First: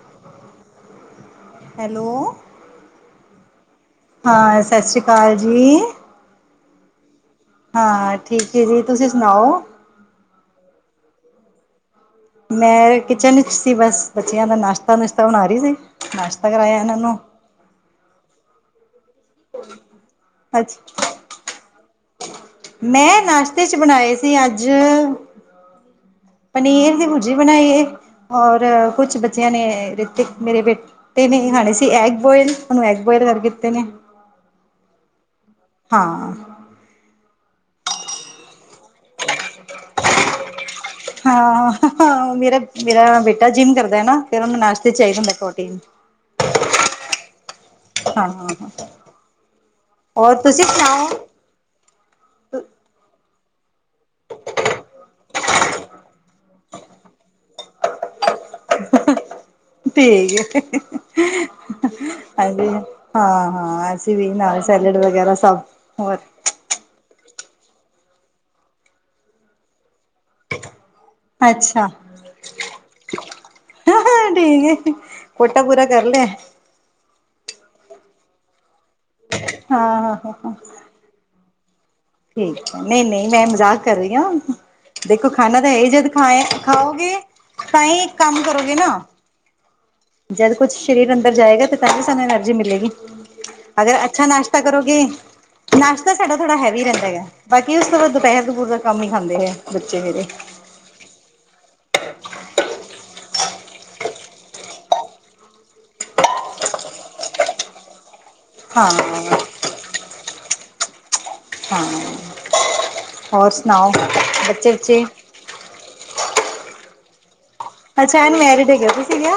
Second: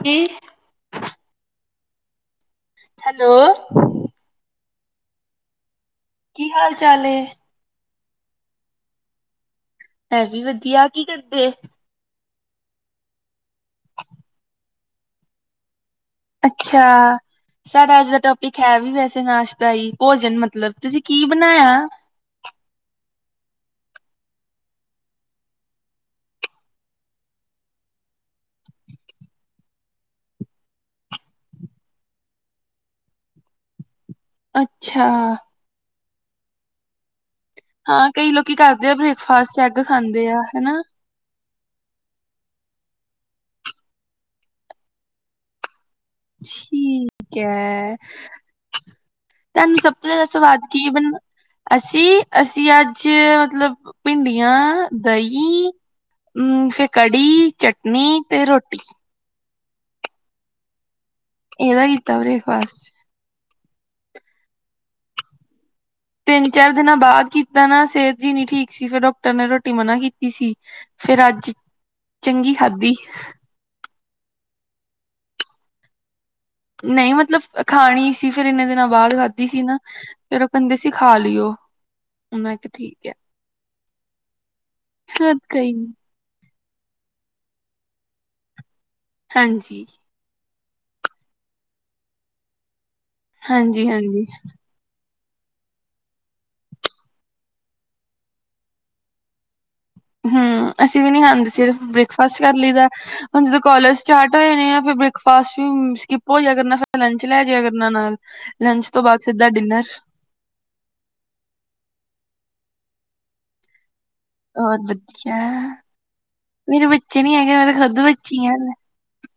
ਕੀ hello hello ਹਾਂ ਸਤਿ ਸ਼੍ਰੀ ਅਕਾਲ ਜੀ ਕੀ ਹਾਲ ਚਾਲ ਹਾਂ ਠੀਕ ਹੈ ਜੀ ਤੁਸੀਂ ਸੁਣਾਓ ਇਹ ਵੀ ਵਧੀਆ ਕੀ ਕਰਦੇ ਮੈਂ ਕਿਚਨ ਵਿੱਚ ਸੀ ਬਸ ਬੱਚਿਆਂ ਦਾ ਨਾਸ਼ਤਾ ਨੁਸ਼ਤਾ ਬਣਾ ਰਹੀ ਸੀ ਨਾਸ਼ਤਾ ਕਰਾਇਆ ਅੱਛਾ ਇਹਨਾਂ ਨੂੰ ਸਾਡਾ ਅੱਜ ਦਾ ਟੋਪਿਕ ਹੈ ਵੀ ਵੈਸੇ ਨਾਸ਼ਤਾ ਹੀ ਭੋਜਨ ਮਤਲਬ ਅੱਛ ਤੁਸੀਂ ਕੀ ਬਣਾਇਆ ਮੈਂ ਨਾਸ਼ਤੇ ਚ ਬਣਾਏ ਸੀ ਅੱਜ ਪਨੀਰ ਦੀ ਭੁਜੀ ਬਣਾਈਏ ਹੋਰ ਕੁਛ ਬੱਚਿਆਂ ਨੇ ਰਿਤਿਕ ਮੇਰੇ ਬੇਟੇ। ਤੇ ਨਹੀਂ ਖਾਣੇ ਸੀ ਐਗ ਬੋਇਲ ਉਹਨੂੰ ਐਗ ਬੋਇਲ ਕਰ ਕੇ ਦਿੱਤੇ ਨੇ। ਅੱਛਾ ਹਾਂ ਹਾਂ, ਕਈ ਲੋਕੀ ਕਰਦੇ ਆ ਬ੍ਰੇਕਫਾਸਟ ਚ ਐਗ ਖਾਂਦੇ ਆ ਹਨਾ। ਹਾਂ ਮੇਰਾ ਮੇਰਾ ਬੇਟਾ ਜਿੰਮ ਕਰਦਾ ਹੈ ਨਾ ਫਿਰ ਉਹਨੂੰ ਨਾਸ਼ਤੇ ਚਾਹੀਦਾ ਹੁੰਦਾ ਪ੍ਰੋਟੀਨ। ਠੀਕ ਹੈ। ਹਾਂ ਹਾਂ ਤੁਹਾਨੂੰ ਸਭ ਤੋਂ ਜ਼ਿਆਦਾ ਹੋਰ ਸਵਾਦ ਤੁਸੀਂ ਕੀ ਬ। ਸੁਣਾਓ ਅਸੀਂ ਅਸੀਂ ਅੱਜ ਮਤਲਬ। ਭਿੰਡੀਆਂ ਦਹੀਂ ਹਮ ਫਿਰ ਕੜੀ ਚਟਨੀ ਤੇ ਰੋਟੀ। ਠੀਕ ਆ ਇਹਦਾ ਕੀਤਾ ਹਾਂ ਜੀ। ਬ੍ਰੇਕਫਾਸਟ। ਹਾਂ ਹਾਂ ਅਸੀਂ ਵੀ ਨਾ ਸੈਲੇਡ ਵਗੈਰਾ ਸਭ ਹੋ। ਤਿੰਨ ਚਾਰ ਦਿਨਾਂ ਬਾਅਦ ਕੀਤਾ ਨਾ ਸਿਹਤ ਜਿਹੀ ਨੀ ਠੀਕ ਸੀ ਫਿਰ ਡਾਕਟਰ ਨੇ ਰੋਟੀ ਮਨਾ ਕੀਤੀ ਸੀ। ਫੇਰ ਅੱਜ ਚੰਗੀ ਖਾਧੀ। ਹ ਠੀਕ ਕੋਟਾ ਪੂਰਾ ਕਰ ਲਿਆ। ਨਹੀਂ ਮਤਲਬ ਖਾਣੀ ਸੀ ਫੇਰ ਇੰਨੇ ਦਿਨਾਂ ਬਾਅਦ ਖਾਧੀ ਸੀ ਨਾ ਹਾਂ ਹਾਂ ਹਾਂ ਫੇਰ ਉਹ ਹਾਂ ਕਹਿੰਦੇ ਸੀ ਖਾ ਲਈਉ। ਠੀਕ ਹੈ ਨਹੀਂ ਨਹੀਂ ਮੈਂ ਮਜ਼ਾਕ ਕਰ ਰਹੀ ਹਾਂ ਦੇਖੋ ਫਿਰ ਖਾਨਾ ਤਾਂ ਗਈ ਨੀ ਇਹ ਜਦ। ਖਾ ਖਾਓਗੇ ਤਾਂ ਹੀ ਇੱਕ ਕੰਮ ਕਰੋਗੇ ਨਾ। ਹਾਂਜੀ ਜਦ ਕੁਛ ਸਰੀਰ ਅੰਦਰ ਜਾਏਗਾ ਤੇ ਤਦ ਵੀ ਸਾਨੂੰ ਐਨਰਜੀ ਮਿਲੇਗੀ। ਹਾਂਜੀ ਅਗਰ ਹਾਂਜੀ ਅੱਛਾ ਨਾਸ਼ਤਾ ਕਰੋਗੇ। ਨਾਸ਼ਤਾ ਸਾਡਾ ਥੋੜਾ ਹੈਵੀ ਰਹਿੰਦਾ। ਹੈ ਬਾਕੀ ਉਸ ਤੋਂ ਬਾਅਦ ਦੁਪਹਿਰ ਦੁਪਹਿਰ ਦਾ ਕਮ ਹੀ ਖਾਂਦੇ ਹੈ ਬੱਚੇ ਮੇਰੇ। ਹਮ ਅਸੀਂ ਵੀ ਨਹੀਂ ਖਾਂਦੇ ਸਿਰਫ ਬ੍ਰੇਕਫਾਸਟ ਕਰ ਲਈਦਾ। ਹੁਣ ਜਦੋਂ ਕੋਲਜ ਸਟਾਰਟ ਹੋ ਜਾਨੇ ਆ ਫਿਰ ਬ੍ਰੇਕਫਾਸਟ ਵੀ ਸਕਿੱਪ ਹੋ ਜਾਇਆ ਕਰਨਾ ਫਿਰ ਲੰਚ ਲੈ ਜਾਇਆ ਕਰਨਾ ਨਾਲ। ਲੰਚ ਹਾਂ ਤੋਂ ਬਾਅਦ ਸਿੱਧਾ ਡਿਨਰ। ਹਾਂ ਹੋਰ ਸੁਣਾਓ ਬੱਚੇ ਔਰ ਬੁੱਚੇ? ਵਧੀਆ। ਮੇਰੇ ਬੱਚੇ। ਬੱਚੇ ਨਹੀਂ ਹੈਗੇ ਮ ਅੱਛਾ ਐਨ ਮੈਰਿਡ ਹੈਗਾ ਤੁ ਸੀਗਾ।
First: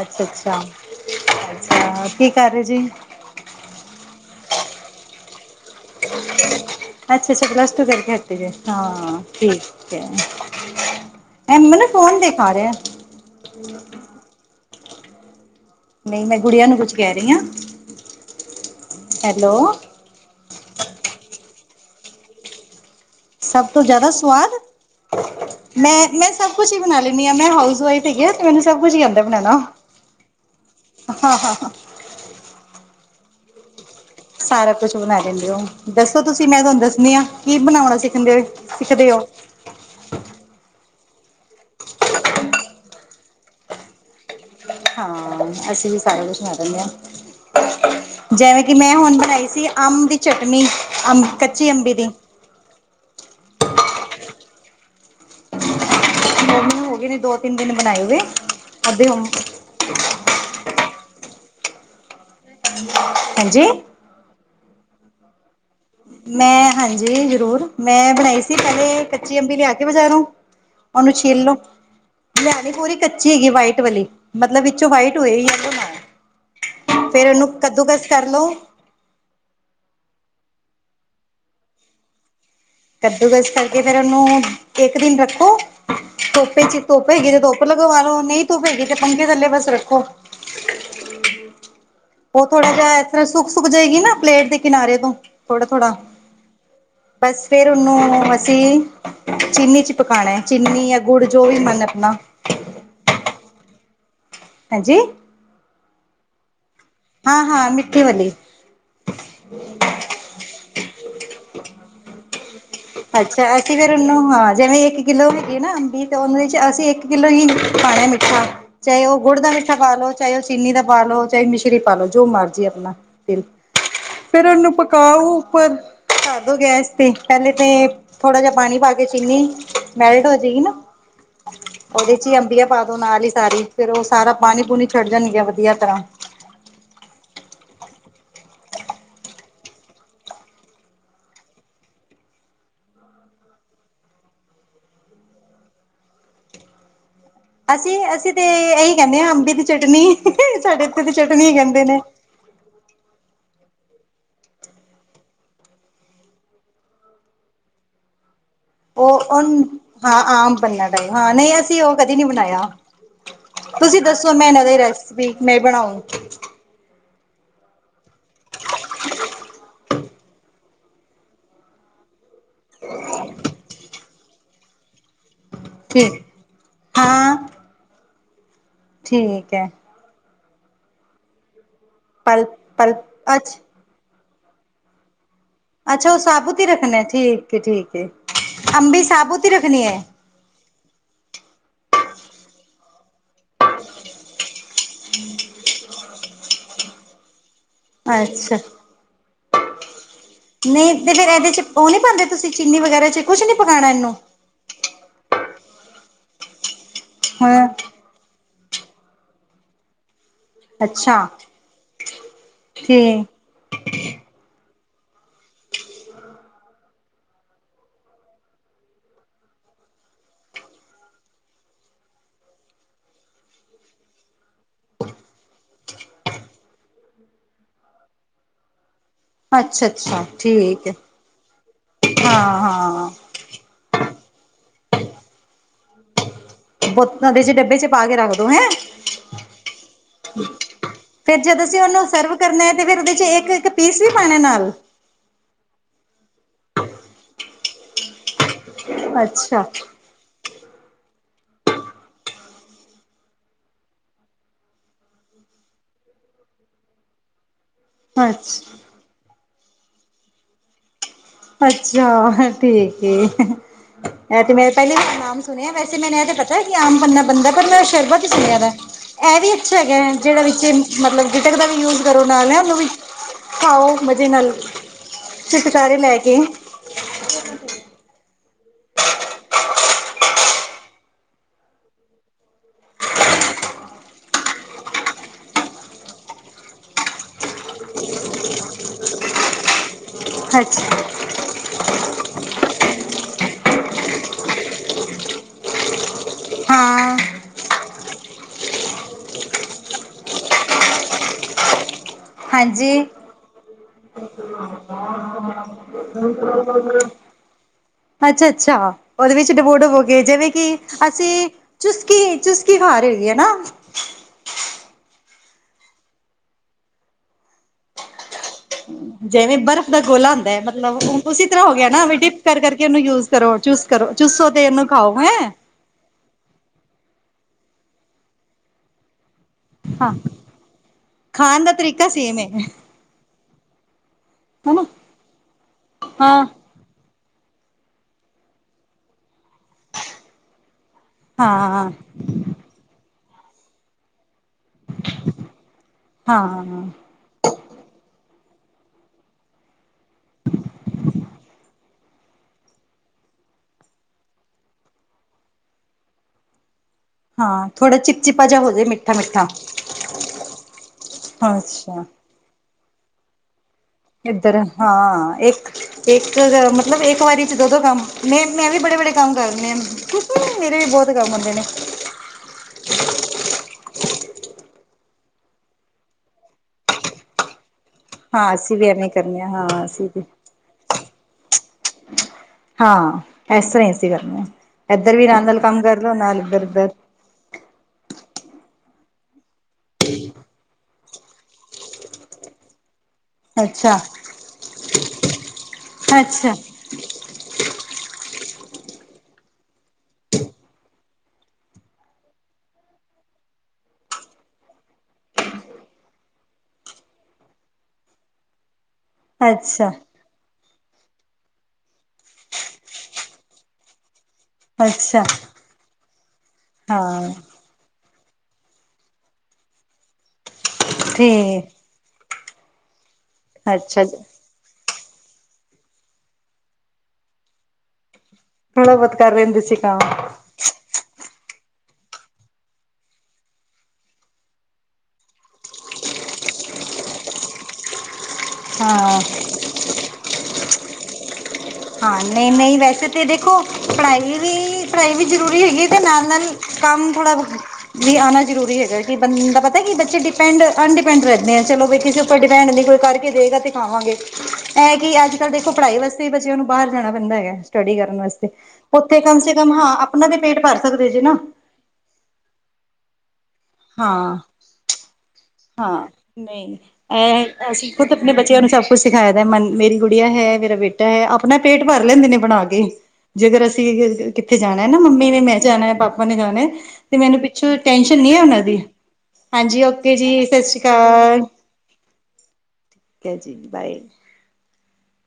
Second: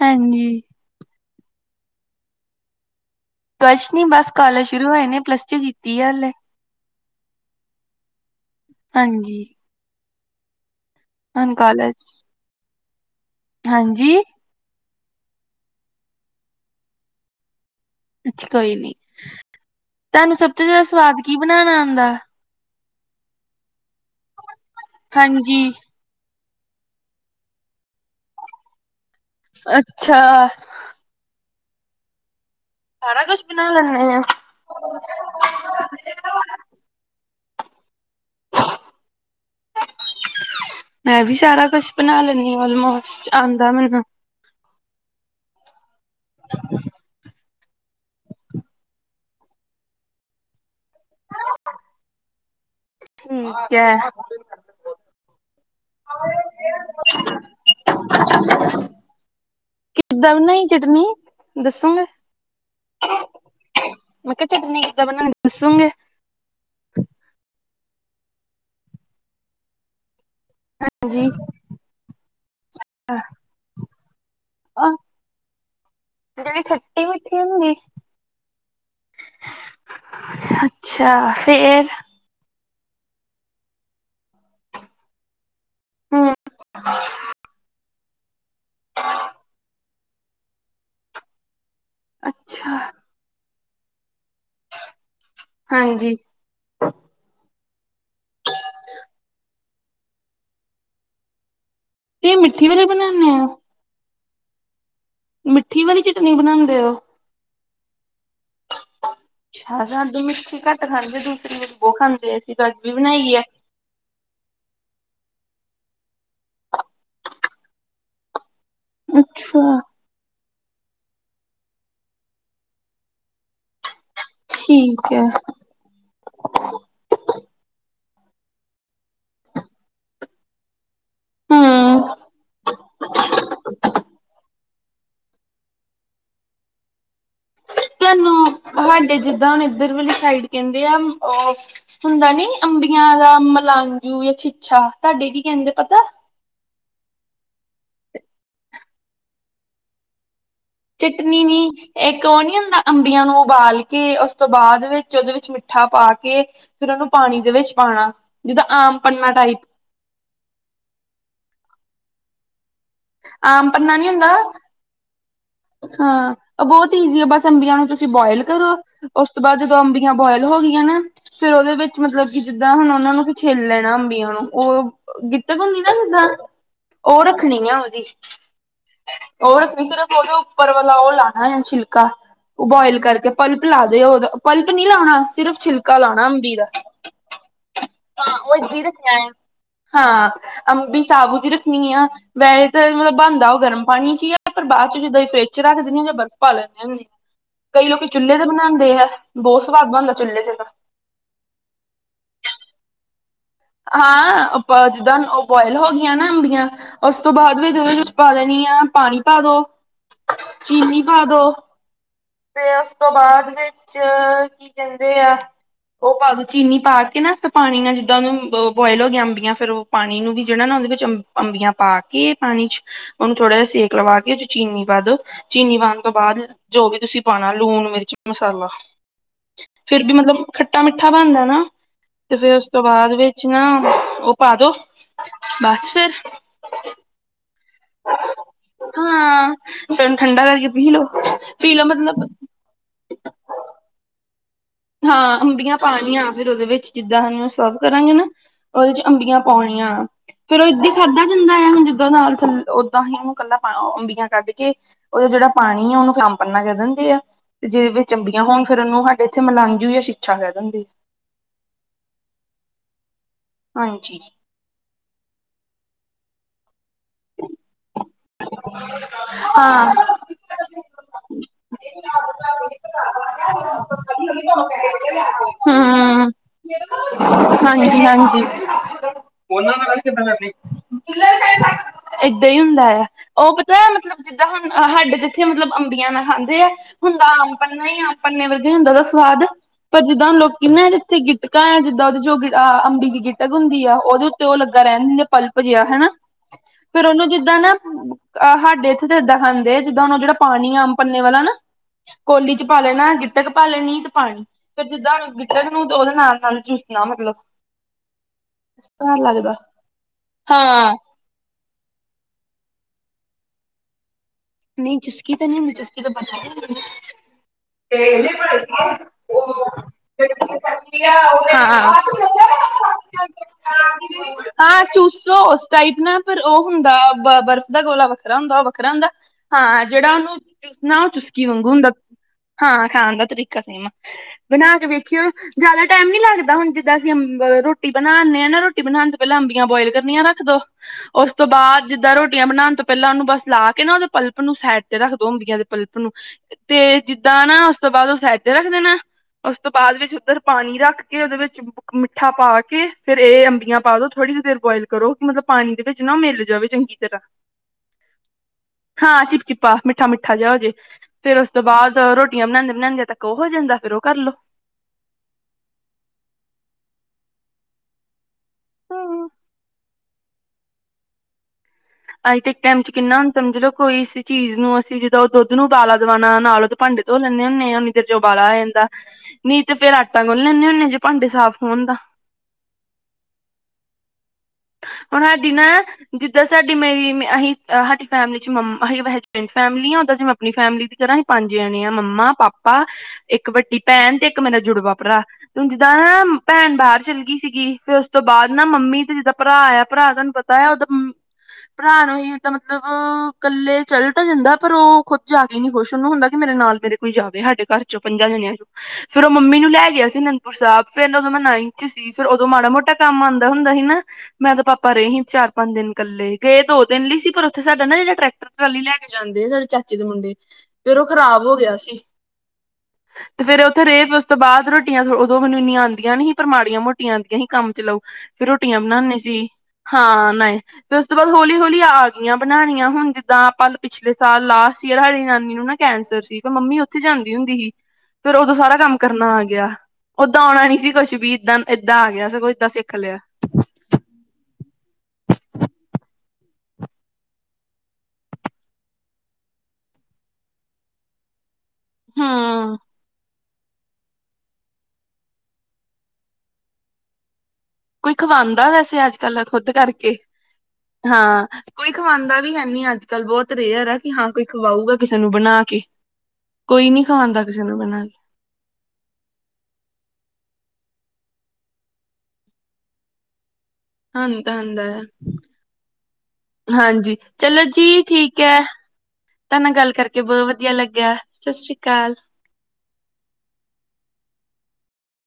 ਅੱਛਾ ਹਾਂਜੀ। ਅੱਛਾ ਅੱਛਾ ਕੀ ਕਰ ਰਹੇ ਜੀ? ਕੁਝ ਨੀ ਬਸ ਕਾਲਜ ਸ਼ੁਰੂ ਹੋਏ ਨੇ ਪਲੱਸ ਟੂ ਕੀਤੀ ਆ ਹਾਲੇ। ਅੱਛਾ ਅੱਛਾ ਪਲਸੂ ਕਰਕੇ ਹਟੀ ਜੇ ਹਾਂ ਹਾਂਜੀ ਠੀਕ ਹੁਣ ਹੈ। ਮੈਨੂੰ ਕਾਲਜ ਫੋਨ ਦਿਖਾ ਰਿਹਾ। ਹਾਂਜੀ ਨਈ ਮੈਂ ਗੁੜੀਆਂ ਨੂੰ ਕੁੱਛ ਕਹਿ ਰੀ ਆਂ। ਅੱਛਾ ਕੋਈ ਨੀ ਤੁਹਾਨੂੰ ਸਭ ਤੋਂ ਜਿਆਦਾ ਸਵਾਦ ਕੀ ਬਣਾਉਣਾ ਆਂਦਾ। ਸਭ ਤੋਂ ਜਿਆਦਾ ਸਵਾਦ? ਹਾਂਜੀ। ਮੈਂ ਮੈਂ ਸਭ ਕੁੱਛ ਈ ਬਣਾ ਲੈਂਨੀ ਆਂ ਮੈਂ ਹਾਊਸ ਵਾਈਫ ਹੈਗੀ ਆ ਤੇ ਮੈਨੂੰ ਸਭ ਕੁੱਛ ਈ ਆਂਦਾ ਬਣਾਣਾ। ਅੱਛਾ ਹਾਂ-ਹਾਂ-ਹਾਂ ਸਾਰਾ ਕੁੱਛ ਬਣਾ ਲੈਂਨੇ ਆਂ? ਸਾਰਾ ਕੁੱਛ ਬਣਾ ਦਿੰਦੇ ਓ। ਦੱਸੋ ਤੁਸੀਂ ਮੈਂ ਤੁਹਾਨੂੰ ਦੱਸਦੀ ਆ ਕੀ ਬਣਾਵਾ ਸਿੱਖਣ ਦੇ? ਸਿੱਖਦੇ ਓ? ਮੈਂ ਵੀ ਸਾਰਾ ਕੁੱਛ ਬਣਾ ਲੈਨੀ ਓਲਮੋਸਟ ਆਂਦਾ ਮੈਨੂੰ। ਹਾਂ ਅਸੀਂ ਵੀ। ਸਾਰਾ ਕੁੱਛ ਬਣਾ ਦਨੇ ਆਂ ਜੈਵੇਂ ਕੀ ਮੈਂ ਹੁਣ ਬਣਾਈ ਸੀ ਅੰਬ ਦੀ ਚਟਣੀ। ਅੰਬ ਕੱਚੀ ਅੰਬੀ ਦੀ। ਕਿਆ ਹੈ। ਮੰਮੀ ਨੂੰ ਹੋ ਗਏ ਦੋ ਦਿਨ ਹੋਗੇ ਨੇ ਦੋ ਤਿੰਨ ਦਿਨ ਬਣਾਏ ਹੋਏ ਅੱਧੇ। ਕਿੱਦਾਂ ਬਨਾਈ ਚਟਨੀ ਦੱਸੋਗੇ? ਹੇਨ ਜੀ। ਮੈਂ ਕਿਹਾ ਚਟਨੀ ਕਿੱਦਾਂ ਬਣਾਨੀ ਦੱਸੋਗੇ? ਮੈਂ ਹਾਂਜੀ ਜ਼ਰੂਰ, ਮੈਂ ਬਣਾਈ ਸੀ ਪਹਿਲੇ ਕੱਚੀ ਅੰਬੀ ਲਿਆ ਕੇ। ਬਜ਼ਾਰੋਂ ਓਨੂੰ ਜੀ ਛਿੱਲ ਲੋ। ਲੈਣੀ ਪੂਰੀ ਕੱਚੀ ਹੈਗੀ। ਵਾਈਟ ਵਾਲੀ ਮਤਲਬ ਵਿੱਚੋਂ ਵਾਈਟ ਹੋਏ, ਯੇਲੋ ਨਾ ਹੋਏ। ਜਿਹੜੀ ਖੱਟੀ ਫੇਰ ਮਿੱਠੀ ਓਨੂੰ ਹੁੰਦੀ ਕੱਦੂਕਸ ਕਰਲੋ। ਅੱਛਾ, ਫੇਰ। ਕੱਦੂਕਸ ਕਰਕੇ ਫੇਰ, ਓਨੂੰ ਇੱਕ ਦਿਨ ਰੱਖੋ ਹਮ ਧੁੱਪੇ ਚ ਧੁੱਪ ਹੈਗੀ। ਧੁ ਧੁੱਪ ਲਗਵਾ ਲੋ ਨਈ ਧੁੱਪ ਹੈਗੀ ਤੇ, ਪੰਖੇ ਥੱਲੇ ਬਸ ਰੱਖੋ। ਓ ਥੋੜਾ ਅੱਛਾ ਜਾ ਐਸ ਤਰਾਂ, ਸੁੱਕ- ਸੁੱਕ ਜਾਏਗੀ ਨਾ। ਪਲੇਟ ਦੀ ਕਿਨਾਰੇ ਤੋਂ ਥੋੜਾ-ਥੋੜਾ। ਹਾਂਜੀ ਬਸ ਫੇਰ ਓਨੂੰ, ਅਸੀਂ ਚੀਨੀ ਚ ਪਕਾਣਾ ਹੈ। ਚੀਨੀ ਯਾਂ ਗੁੜ ਜੋ ਵੀ ਮਨ ਆਪਣਾ। ਤੇ ਮਿੱਠੀ ਵਾਲੇ ਬਨਾਣੇ ਓ? ਹੈਨ ਜੀ। ਮਿੱਠੀ ਵਾਲੀ ਚਟਨੀ ਬਣਾਂਦੇ ਓ? ਹਾਂ-ਹਾਂ ਮਿੱਠੇ ਵਾਲੀ। ਹਾਂ ਸਾਡੇ ਮਿੱਠੀ ਘੱਟ ਖਾਂਦੇ, ਦੂਸਰੀ ਬੋ ਖਾਂਦੇ ਐ। ਅੱਛਾ ਅੱ ਤੇ ਫੇਰ ਓਨੂੰ ਹਾਂ। ਜੈਵੇਂ ਇੱਕ ਕਿੱਲੋ ਹੈਗੀ ਨਾ ਅੰਬੀ। ਤੇ ਓਦੇ ਵਿਚ ਅਸੀਂ, ਇੱਕ ਕਿੱਲੋ ਹੀ ਪਾਣਾ ਮਿੱਠਾ। ਚਾਏ ਓ ਗੁੜ ਦਾ ਮਿੱਠਾ ਅੱਛਾ ਪਾ ਲੋ, ਚਾਏ ਓ ਚੀਨੀ ਦਾ ਪਾ ਲੋ, ਚਾਏ ਮਿਸ਼ਰੀ ਪਾ ਲੋ ਜੋ ਮਰਜ਼ੀ ਆਪਣਾ ਫੇਰ ਫੇਰ ਓਨੂੰ ਠੀਕ ਪਕਾਓ ਹੈ ਉੱਪਰ, ਰਖ ਦੋ ਗੈਸ ਤੇ ਪੈਲੇ ਤੇ ਥੋੜਾ ਜਿਹਾ ਪਾਣੀ ਪਾ ਕੇ, ਚੀਨੀ ਮੈਲਟ ਹੋਜੇਗੀ ਨਾ। ਹੂੰ ਓਦੇ ਚ ਈ ਅੰਬੀਆਂ ਪਾ ਦੋ ਨਾਲ ਈ ਸਾਰੀ। ਫੇਰ ਓ ਸਾਰਾ ਪਾਣੀ- ਪੂਣੀ ਛੱਡ ਜਾਣਗੀਆਂ ਵਧੀਆ ਤਰਾਂ। ਤੁਹਾਨੂੰ ਹਾਡੇ ਜਿੱਦਾਂ, ਹੁਣ ਏਧਰ ਵਾਲੀ ਸਾਈਡ ਕੈਂਦੇ ਆ। ਓ ਹੁੰਦਾ ਨੀ ਅੰਬੀਆਂ ਦਾ ਮਲਾਂਜੂ ਜਾਂ ਛਿੱਛਾ। ਤੁਹਾਡੇ ਕੀ ਕੈਂਦੇ ਪਤਾ? ਅਸੀਂ, ਅਸੀਂ ਤੇ ਏਈ ਕੈਂਨੇ ਆਂ ਅੰਬੇ ਦੀ ਚਟਨੀ। ਸਾਡੇ ਏਥੇ ਤੇ ਚਟਨੀ ਈ ਕੈਂਦੇ ਨੇ। ਕੋਨੀਅਨ ਦਾ ਅੰਬੀਆਂ ਨੂੰ ਉਬਾਲ ਕੇ, ਉਸ ਤੋਂ ਬਾਦ ਵਿੱਚ। ਓਦੇ ਵਿੱਚ ਮਿੱਠਾ ਪਾ ਕੇ ਫੇਰ ਓਨੂੰ ਪਾਣੀ ਦੇ ਵਿੱਚ ਪਾਣਾ। ਓ ਔਨ ਹਾਂ, ਆਮ ਪੰਨਾ ਕਹੀਦਾ ਹਾਂ ਨਈ, ਅਸੀਂ ਓ ਕਦੀ ਨੀ ਬਣਾਇਆ। ਆਮ ਪੰਨਾ ਤੁਸੀਂ ਨੀ ਦੱਸੋ ਹੁੰਦਾ ਮੈਂ, ਐਨਾਂ ਦੀ ਰੈਸਿਪੀ ਮੈਂ ਬਣਾਉ। ਓ ਬੋਤ ਈਜ਼ੀ ਆ। ਬਸ ਅੰਬੀਆਂ ਨੂੰ ਤੁਸੀਂ ਬੋਇਲ ਕਰੋ ਓਸ ਤੋਂ ਬਾਦ ਜਦੋਂ, ਅੰਬੀਆਂ ਬੋਇਲ ਹੋਗੀਆਂ ਨਾ ਫੇਰ ਓਦੇ ਵਿੱ ਚ ਮਤਲਬ ਕੀ ਜਿੱਦਾਂ, ਹੁਣ ਓਨਾਂ ਨੂੰ ਵੀ ਛਿੱਲ ਲੈਣਾ ਅੰਬੀਆਂ ਨੂੰ। ਓ ਗਿੱਟਕ ਹੁੰਦੀ ਨਾ ਠੀਕ ਜਿਦਾਂ, ਓ ਹਾਂ ਰੱਖਣੀ ਆ ਓਹਦੀ। ਠੀਕ ਉਹ ਹੈ ਰੱਖਣੀ ਸਿਰਫ ਉਹਦੇ ਉੱਪਰ ਵਾਲਾ ਉਹ ਲਾਉਣਾ ਹੈ। ਛਿਲਕ ਹਾਂ, ਪਲ ਉਹ ਪਲ ਬੋਆਇਲ ਕਰਕੇ ਅੱਛ ਪਲਪ ਲਾ ਦਿਓਦਾ। ਪਲਪ ਨੀ ਲਾਉਣਾ। ਸਿਰਫ ਛਿਲਕਾ ਅੱਛਾ ਉਹ ਲਾਣਾ ਅੰਬੀ ਸਾਬੂਤ ਹੀ ਦਾ। ਰੱਖਣਾ ਠੀਕ ਹੈ ਠੀਕ ਹੈ ਉਹ ਏਦਾਂ ਅੰਬੀ ਰੱਖਿਆ ਸਾਬੂਤ ਹੀ ਰੱਖਣੀ ਹੈ ਹਾਂ ਅੰਬੀ ਸਾਬੂਦ ਹੀ ਰੱਖਣੀ ਆ। ਵੈਸੇ ਤਾਂ ਮਤਲਬ ਬਣਦਾ ਉਹ ਗਰਮ ਪਾਣੀ ਚ ਹੀ ਆ। ਪਰ ਬਾਅਦ ਚ ਜਿੱਦਾਂ ਫਰਿਜ ਰੱਖ ਦਿੰਦੇ ਹਾਂ ਜਾਂ, ਬਰਫ਼ ਪਾ ਲੈਂਦੇ ਹੁੰਦੇ ਹ। ਕਈ ਲੋਕ ਚੁੱਲੇ ਤੇ ਅੱਛਾ ਬਣਾਉਂਦੇ ਹੈ। ਬਹੁਤ ਸਵਾਦ ਬਣ--ਦਾ ਚੁੱਲ੍ਹੇ ਚ ਨਹੀਂ ਜ ਫੇਰ ਇਹਦੇ ਚ ਉਹ ਨਹੀਂ ਪਾਉਂਦੇ। ਤੁਸੀਂ ਚੀਨੀ ਵਗੈਰਾ ਚ ਕੁਛ ਨੀ ਪਕਾਉਣਾ ਇਹਨੂੰ ਹਾਂ ਜਿੱਦਾਂ ਉਹ, ਬੋਇਲ ਹੋ ਗਈਆਂ ਨਾ ਅੰਬੀਆਂ। ਉਸ ਤੋਂ ਬਾਅਦ ਹਾਂ ਵੀ, ਜੋਂ ਪਾ ਦੇਣੀ ਆ। ਪਾਣੀ ਪਾ ਦੋ, ਚੀਨੀ ਅੱਛਾ ਪਾ ਦੋ ਤੇ ਉਸ ਤੋਂ ਠੀਕ ਬਾਅਦ, ਵਿੱਚ ਕੀ ਕਹਿੰਦੇ ਆ। ਉਹ ਪਾ ਦੋ। ਚੀਨੀ ਪਾ ਕੇ ਨਾ ਫੇਰ ਪਾਣੀਆਂ ਜਿਦਾਂ ਉਹਨੂੰ, ਬੋਆਇਲ ਹੋ ਗਿਆ ਅੰਬੀਆਂ। ਫੇਰ ਉਹ ਪਾਣੀ ਨੂੰ ਵੀ ਜਿਹੜਾ ਨਾ। ਉਹਦੇ ਵਿੱਚ ਅੰ ਅੰਬੀਆਂ ਪਾ ਕੇ ਪਾਣੀ ਚ ਉਹਨੂੰ ਥੋੜਾ ਜਿਹਾ ਸੇਕ ਲਵਾ ਕੇ, ਚੀਨੀ ਪਾ ਦੋ ਚੀਨੀ ਪਾਉਣ ਤੋਂ ਬਾਅਦ। ਜੋ ਵੀ ਤੁਸੀਂ ਪਾਣਾ ਲੂਣ, ਮਿਰਚ, ਮਸਾਲਾ। ਅੱਛਾ ਫੇਰ ਵੀ ਅੱਛਾ ਮਤਲਬ, ਖੱਟਾ- ਠੀਕ ਹੈ ਮਿੱਠਾ ਬਣਦਾ ਨਾ। ਤੇ ਫੇਰ ਹਾਂ ਉਸ ਤੋਂ ਹਾਂ ਬਾਅਦ ਵਿੱਚ ਨਾ ਉਹ ਪਾ ਦੋ। ਬਸ ਫੇਰ ਬੋਤਲ ਦੇ ਡੱਬੇ ਚ ਪਾ ਕੇ ਰੱਖ ਦੋ। ਹੈਂ ਹਾਂ, ਤੇ ਹੁਨ ਠੰਡਾ ਕਰਕੇ ਪੀ ਲੋ। ਫੇਰ ਜਦ ਪੀ ਅਸੀਂ ਲੋ ਉਹਨੂੰ ਮਤਲਬ ਸਰਵ ਕਰਨਾ ਤੇ ਫਿਰ ਉਹਦੇ ਚ ਇੱਕ ਇੱਕ ਪੀਸ ਵੀ ਪਾਣਾ ਨਾਲ ਹਾਂ, ਅੰਬੀਆਂ ਪਾਣੀਆਂ ਫਿਰ ਉਹਦੇ ਵਿੱਚ ਜਿੱਦਾਂ ਸ ਸਰਵ ਕਰਾਂਗੇ ਨਾ ਉਹਦੇ ਚ ਅੰਬੀਆਂ ਅੱਛਾ ਪਾਉਣੀਆਂ ਫੇਰ ਉਹ ਏਦਾਂ ਖਾਦਾ ਜਾਂਦਾ ਆ ਹੁਣ ਜਿੱਦਾਂ ਦਾਲ ਥੱਲ ਓਦਾਂ ਹੀ ਉਹਨੂੰ ਇਕੱਲਾ ਪਾ ਅੰਬੀਆਂ ਕੱਢ ਕੇ ਉਹਦਾ ਜਿਹੜਾ ਪਾਣੀ ਆ ਉਹਨੂੰ ਆਮਪਨਾ ਕਹਿ ਦਿੰਦੇ ਆ ਤੇ ਜਿਹਦੇ ਵਿੱਚ ਚੰਬੀਆਂ ਹੋਣ ਅੱਛਾ ਫਿਰ ਉਹਨੂੰ ਸਾਡੇ ਇੱਥੇ ਮਲਾਂਝੂ ਆ ਸ਼ਿਕਸ਼ਾ ਕਹਿ ਦਿੰਦੇ ਅੱਛਾ ਠੀਕ ਏ ਆ ਹਾਂਜੀ ਇਹ ਤੇ ਮੈਂ ਪਹਿਲੇ ਨਾਮ ਸੁਣਿਆ ਵੈਸੇ ਮੈਂ ਇਹ ਤਾ ਪਤਾ ਕਿ ਆਮ ਬੰਨਾ ਬੰਦਾ ਪਰ ਮੈਂ ਸ਼ਰਬਤ ਇਹ ਵੀ ਅੱਛਾ ਹਾਂ ਹੈਗਾ ਜਿਹੜਾ ਵਿੱਚ ਮਤਲਬ ਗਿਟਕ ਦਾ ਵੀ ਯੂਜ ਕਰੋ ਨਾਲ ਹੈ ਉਹਨੂੰ ਵੀ ਖਾਓ ਮਜ਼ੇ ਨਾਲ ਛੁਟਕਾਰੇ ਲੈ ਕੇ ਹੂੰ ਹਾਂਜੀ ਹਾਂਜੀ ਏਦਾਂ ਹੀ ਹੁੰਦਾ ਆ ਓ ਪਤਾ ਮਤਲਬ ਜਿੱਦਾਂ ਹੁਣ ਸਾਡੇ ਜਿੱਥੇ ਮਤਲਬ ਅੰਬੀਆਂ ਨਾਲ ਖਾਂਦੇ ਆ ਹੁੰਦਾ ਆਮ ਪੰਨਾ ਈ ਆਮ ਪੰਨੇ ਵਰਗੇ ਹੁੰਦਾ ਉਹਦਾ ਸਵਾਦ ਪਰ ਜਿੱਦਾਂ ਹੁਣ ਲੋਕ ਕਿਹਨਾ ਅੱਛਾ ਜਿੱਥੇ ਗਿੱਟਕਾਂ ਐ ਜਿੱਦਾਂ ਉਹਦੇ ਜੋ ਗ ਅੰਬੀ ਦੀ ਗਿੱਟਕ ਹੁੰਦੀ ਆ ਉਹਦੇ ਤੇ ਉਹ ਲੱਗਾ ਰਹਿੰਦੇ ਨੇ ਪਲ ਪਾ ਜਿਹਾ ਹਨਾ ਫੇਰ ਹਾਂ ਉਹਨੂੰ ਜਿੱਦਾਂ ਨਾ ਸਾਡੇ ਇੱਥੇ ਤਾਂ ਏਦਾਂ ਖਾਂਦੇ ਜਿੱਦਾਂ ਹੁਣ ਜਿਹੜਾ ਪਾਣੀ ਆਮ ਪੰਨੇ ਵਾਲਾ ਨਾ ਕੋਲੀ ਚ ਪਾ ਹਾਂਜੀ, ਲੈਣਾ ਗਿੱਟਕ ਪਾ ਲੈਣੀ ਤੇ ਪਾਣੀ ਫਿਰ ਜਿੱਦਾਂ ਨੂੰ ਉਹਦੇ ਨਾਲ ਨਾਲ ਚੂਸਣਾ ਮਤਲਬ ਅੱਛਾ ਅੱਛਾ, ਸਵਾਦ ਉਹਦੇ ਵਿੱਚ ਲੱਗਦਾ ਡਬੋ ਡਬੋ ਕੇ ਜਿਵੇਂ ਕਿ ਹਾਂ ਅਸੀਂ ਚੁਸਕੀ ਚੁਸਕੀ ਖਾ ਰਹੇਗੀ ਹਨਾ ਨਹੀਂ ਚੁਸਕੀ ਤਾਂ ਨੀ ਚੁਸਕੀ ਦਾ ਜਿਵੇਂ ਬਰਫ਼ ਦਾ ਗੋਲਾ ਹੁੰਦਾ ਹ ਮਤਲਬ ਉਸਸੀ ਤਰ੍ਹਾਂ ਹੋ ਗਿਆ ਨਾ ਡਿਪ ਕਰਕੇ ਉਹਨੂੰ ਯੂਜ ਕਰੋ ਚੂਸ ਕਰੋ ਚੂਸੋ ਤੇ ਹਾਂ ਇਹਨੂੰ ਖਾਓ ਚੂਸੋ ਹੈ, ਉਸ ਟਾਈਪ ਨਾ ਪਰ ਉਹ ਹੁੰਦਾ ਬਰਫ਼ ਦਾ ਗੋਲਾ ਵੱਖਰਾ ਹੁੰਦਾ ਉਹ ਵੱਖਰਾ ਹੁੰਦਾ ਹਾਂ, ਜਿਹੜਾ ਉਹਨੂੰ ਨਾ ਉਹ ਚੁਸਕੀ ਖਾਣ ਵਾਂਗੂ ਦਾ ਹੁੰਦਾ ਤਰੀਕਾ ਸੇਮ ਹੈ ਹਾਂ ਖਾਣ ਦਾ ਤਰੀਕਾ ਸੀਮਾਂ ਬਣਾ ਹਨਾ ਕੇ ਵੇਖਿਓ ਜਿਆਦਾ ਟਾਈਮ ਨੀ ਹਾਂ, ਲੱਗਦਾ ਹੁਣ ਜਿੱਦਾਂ ਅਸੀਂ ਰੋਟੀ ਬਣਾਂਣੇ ਆ ਨਾ ਰੋਟੀ ਰੋਟੀ ਬਣਾਣ ਤੋਂ ਪਹਿਲਾਂ ਅੰਬੀਆਂ ਬੋਇਲ ਕਰਨੀਆਂ ਰੱਖ ਦੋ ਉਸ ਤੋਂ ਬਾਅਦ ਹਾਂ, ਜਿੱਦਾਂ ਰੋਟੀਆਂ ਬਣਾਣ ਤੋਂ ਪਹਿਲਾਂ ਉਹਨੂੰ ਬਸ ਲਾ ਕੇ ਨਾ ਉਹਦੇ ਪਲਪ ਨੂੰ ਸੈਡ ਤੇ ਰੱਖ ਦੋ ਅੰਬੀਆਂ ਦੇ ਪਲਪ ਨੂੰ ਹਾਂ, ਤੇ ਜਿੱਦਾਂ ਨਾ ਉਸ ਤੋਂ ਬਾਅਦ ਉਹ ਸਾਈਡ ਤੇ ਰੱਖ ਦੇਣਾ ਉਸ ਤੋਂ ਬਾਅਦ ਵਿੱਚ ਉੱਧਰ ਪਾਣੀ ਰੱਖ ਕੇ ਉਹਦੇ ਵਿੱਚ ਮਿੱਠਾ ਪਾ ਕੇ ਫੇਰ ਇਹ ਅੰਬੀਆਂ ਪਾ ਦੋ ਥੋੜ੍ਹੀ ਜਿਹੀ ਦੇਰ ਬੋਇਲ ਕਰੋ ਕਿ ਮਤਲਬ ਪਾਣੀ ਦੇ ਵਿੱਚ ਨਾ ਮਿਲ ਜਾਵੇ ਚੰਗੀ ਤਰ੍ਹਾਂ ਹਾਂ ਥੋੜਾ ਚਿਪਚਿਪ ਜਾ ਹੋ ਜਾਏ ਹਾਂ ਚਿਪ ਮਿੱਠਾ-ਮਿੱਠਾ ਚਿੱਪਾ ਮਿੱਠਾ-ਮਿੱਠਾ ਜਿਹਾ ਜੇ ਫੇਰ ਉਸ ਤੋਂ ਬਾਅਦ ਅੱਛਾ ਰੋਟੀ ਬਣਾਦੇ ਬਣਾਦੇ [unintelligible] ਤੱਕ ਉਹ ਹੋ ਜਾਂਦਾ ਫਿਰ ਉਹ, ਕਰ ਲੋ ਇਧਰ ਹਾਂ ਇਕ-ਇਕ ਮਤਲਬ ਇਕ ਵਾਰੀ 'ਚ ਦੋ ਕੰਮ ਮ ਮੈ ਵੀ ਬੜੇ-ਬੜੇ ਹਮ ਕੰਮ ਕਰੇ ਆ ਕਿਉਂਕਿ ਮੇਰੇ ਵੀ ਬਹੁਤ ਕੰਮ ਹੁੰਦੇ ਨੇ ਅਸੀਂ ਤੇ ਇਕ ਟਾਈਮ 'ਚ ਕਿਨਾ ਹੁਣ ਸਮਝ ਲੋ ਕੋਈ ਇਸ ਚੀਜ਼ ਨੂੰ ਅਸੀਂ ਜਿੱਦਾਂ ਉਹ ਦੁੱਧ ਨੂੰ ਉਬਾਲਾ ਦਵਾਣਾ ਨਾਲ ਉਹ ਭਾਂਡੇ ਧੋ ਲੈਦੇ ਹੁੰਦੇ ਆ ਓਨੀ ਦੇਰ ਚ ਉਬਾਲਾ ਹਾਂ ਆ ਅਸੀਂ ਜਾਂਦਾ ਵੀ ਐਵੇਂ ਕਰਨੇ ਆ ਨਹੀ ਤੇ ਹਾਂ ਫੇਰ ਅਸੀਂ ਆਟਾ ਵੀ ਗੁੰਨ ਲੈਂਦੇ ਹੁੰਦੇ ਆ ਜੇ ਭਾਂਡੇ ਸਾਫ਼ ਹੋਣ ਦਾ ਹਾਂ, ਇਸ ਤਰ੍ਹਾਂ ਅਸੀਂ ਕਰਨੇ ਹਾ। ਹੁਣ ਸਾਡੀ ਨਾ ਜਿਦਾਂ ਸਾਡੀ ਉਧਰ ਮੇਰੀ ਅਸੀਂ, ਅ ਸਾਡੀ ਫੈਮਿਲੀ 'ਚ ਮੰਮੀ ਵੈਸੇ ਅਸੀਂ ਜੁਆਇੰਟ ਫੈਮਿਲੀ ਆ ਉਦਾ 'ਚ ਮ ਆਪਣੀ ਫੈਮਲੀ ਦੀ ਤਰ੍ਹਾਂ ਹੀ ਪੰਜ ਜਣੇ ਆ ਮੰਮਾ ਪਾਪਾ ਇਕ ਮੇਰੀ ਵੱਡੀ ਅੱਛਾ ਭੈਣ ਤੇ ਇਕ ਮੇਰਾ ਜੁੜਵਾ ਭਰਾ ਤੇ ਜਿੱਦਾਂ ਨਾ ਅੱਛਾ ਭੈਣ ਬਾਹਰ ਚੱਲ ਗਈ ਸੀਗੀ ਫੇਰ ਉਸ ਤੋਂ ਬਾਅਦ ਨਾ ਮੰਮੀ ਤੇ ਜਿੱਦਾਂ ਭਰਾ ਆਇਆ ਭਰਾ ਤੁਹਾਨੂੰ ਪਤਾ ਐ ਉਹਦਾ ਭਰਾ ਨੂੰ ਜਿੱਦਾਂ ਮਤਲਬ ਇਕਲੇ ਚੱਲ ਤਾਂ ਜਾਂਦਾ ਪਰ ਉਹ ਖੁੱਦ ਜਾ ਕੇ ਨੀ ਖੁਸ਼ ਉਹਨੂੰ ਹੁੰਦਾ ਕਿ ਮੇਰੇ ਨਾਲ ਮੇਰੇ ਕੋਈ ਜਾਵੇ ਸਾਡੇ ਘਰ ਚੋ ਪੰਜਾ ਜਣਿਆਂ 'ਚ ਫੇਰ ਉਹ ਮੰਮੀ ਨੂੰ ਲੈ ਅੱਛਾ ਗਿਆ ਸੀ ਨੰ ਸਾਹਿਬ ਫਿਰ ਉਦੋ ਮੈਂ ਨਾਈ 'ਚ ਸੀ ਫਿਰ ਉਦੋ ਮਾੜਾ ਮੋਟਾ ਕਮ ਆਉਦਾ ਹੁੰਦਾ ਸੀ ਨਾ ਮੈ ਤਾਂ ਪਾਪਾ ਰਹੇ ਸੀ ਅੱਛਾ ਚਾਰ ਪੰਜ ਦਿਨ ਇਕਲੇ ਗਏ ਦੋ ਦਿਨ ਲਈ ਹਾਂ ਸੀ ਪਰ ਉਥੇ ਸਾਡਾ ਨਾ ਜਿਹੜਾ ਟਰੈਕਟਰ ਟਰਾਲੀ ਲੈ ਕੇ ਜਾਦੇ ਆ, ਸਾਡੇ ਚਾਚੇ ਦੇ ਮੁੰਡੇ। ਫੇਰ ਉਹ ਖਰਾਬ ਹੋ ਠੀਕ ਗਿਆ ਸੀ। ਤੇ ਫ਼ੇਰ ਉਥੇ ਅੱਛਾ ਰਏ, ਫਿਰ ਉਸ ਤੋ ਬਾਅਦ ਰੋ ਰੋਟੀਆਂ ਉਦੋ ਇਨੀਆਂ ਆਂਦੀਆਂ ਨਹੀ ਈ ਪਰ ਮਾੜੀਆਂ ਮੋਟੀਆਂ ਆਉਦੀਆਂ ਹੀ, ਕਮ ਚਲਾਓ। ਫਿਰ ਰੋਟੀਆਂ ਥੋੜਾ ਬਨਾਣੇ ਬਹੁਤ ਸੀ ਕਰ ਸੀ, ਲੈਂਦੇ ਕੰਮ ਹਾਂ ਨਹੀ ਫਰ ਉਸ ਤੋਂ ਬਾਅਦ ਹੌਲੀ-ਹੌਲੀ ਆ ਗਈਆਂ ਬਣਾਉਣੀਆਂ, ਹੁਣ ਜਿਦਾ ਆਪਾ ਪਿਛਲੇ ਸਾਲ, ਲਾਸਟ ਈਅਰ ਹਰੀ ਨਾਨੀ ਨੂੰ ਨਾ ਕੈਂਸਰ ਸੀ, ਤੇ ਮੰਮੀ ਉਥੇ ਜਾਂਦੀ ਹੁੰਦੀ ਹੀ। ਫੇਰ ਉਦੋ ਸਾਰਾ ਕਮ ਹਾਂ ਕਰਨਾ ਆ ਗਿਆ। ਉਦਾਂ ਆਉਣਾ ਨੀ ਸੀ ਕੁਛ ਵੀ, ਏਦਾ ਹਾਂ, ਨਈ-ਨਈ ਵੈਸੇ ਤੇ ਦੇਖੋ ਪੜ੍ਹਾਈ ਵੀ, ਪੜ੍ਹਾਈ ਵੀ ਜਰੂਰੀ ਹੈਗੀ ਏ, ਤੇ ਨਾਲ-ਨਾਲ ਕਮ ਥੋੜਾ ਬ ਵੀ ਆਉਣਾ ਜਰੂਰੀ ਹੈਗਾ, ਕਿ ਬੰਦਾ ਪਤਾ ਕਿ ਬੱਚੇ ਡਿਪੈਂਡ, ਅਨਡੀਪੈਂਡ ਰਹਿਦੇ ਐ। ਚਲੋ ਬਈ ਕਿਸੇ ਉਪਰ ਡਿਪੈਂਡ ਹਮ ਨੀ, ਕੋਈ ਕਰਕੇ ਦੇਗਾ ਤੇ ਖਾਵਾਂਗੇ। ਏਹ ਹੈ ਕਿ ਅਜ ਕਲ ਦੇਖੋ ਪੜ੍ਹਾਈ ਵਾਸਤੇ ਈ ਬੱਚੇਆ ਨੂੰ ਬਾਹਰ ਜਾਣਾ ਪੈਦਾ ਹੈਗਾ। ਸਟੱਡੀ ਕੋਈ ਕਰਨ ਵਾਸਤੇ, ਖਵਾਉਂਦਾ ਵੈਸੇ ਅੱਜ ਉਥੇ ਕਮ ਕੱਲ ਸੇ ਖੁਦ ਕਮ ਹਾਂ ਕਰਕੇ ਆਪਣਾ ਤੇ ਪੇਟ ਭਰ ਸਕਦੇ ਜੇ ਨਾ? ਹਾਂ ਕੋਈ ਖਵਾਂਦਾ ਵੀ ਹੈ ਨੀ ਅਜ ਕਲ, ਬੌਤ ਰੇਅਰ ਐ ਕਿ ਹਾਂ ਕੋਈ ਖਵਾਊਗਾ ਕਿਸੇ ਨੂੰ ਬਣਾ ਕੇ ਹਾਂ, ਨਈ ਕੋਈ ਨੀ ਖਵਾਉਂਦਾ ਕਿਸੇ ਏਹ ਨੂੰ ਅਸੀ ਬਣਾ ਖੁੱਦ ਆਪਣੇ ਬੱਚਿਆਂ ਨੂੰ ਸਭ ਕੁਛ ਸਿਖਾਇਆ ਦਾ ਏ, ਮਨ ਮੇਰੀ ਗੁੜੀਆ ਹੈ, ਮੇਰਾ ਬੇਟਾ ਹੈ, ਆਪਣਾ ਪੇਟ ਭਰ ਲੈਂਦੇ ਨੇ ਬਣਾ ਕੇ। ਜੇਕਰ ਅਸੀ ਅ ਹੁੰਦਾ ਕਿਥੇ ਜਾਣਾ ਹੁੰਦਾ ਹੈ ਨਾ, ਮੰਮੀ ਨੇ, ਮੈ ਜਾਣਾ ਏ, ਪਾਪਾ ਨੇ ਜਾਣਾ ਏ ਹਾਂਜੀ ਤੇ ਮੈਨੂੰ ਪਿਛੋਂ ਟੈਸ਼ਨ ਨਈ ਏ ਉਹਨਾ ਦੀ। ਤਾਂ ਮੈਂ ਹਾਂਜੀ ਗੱਲ ਕਰ ਓਕੇ ਜੀ ਸਤਿ ਸ਼੍ਰੀ ਕਾਲ, ਠੀਕ ਹੈ ਜੀ, ਬਾਏ।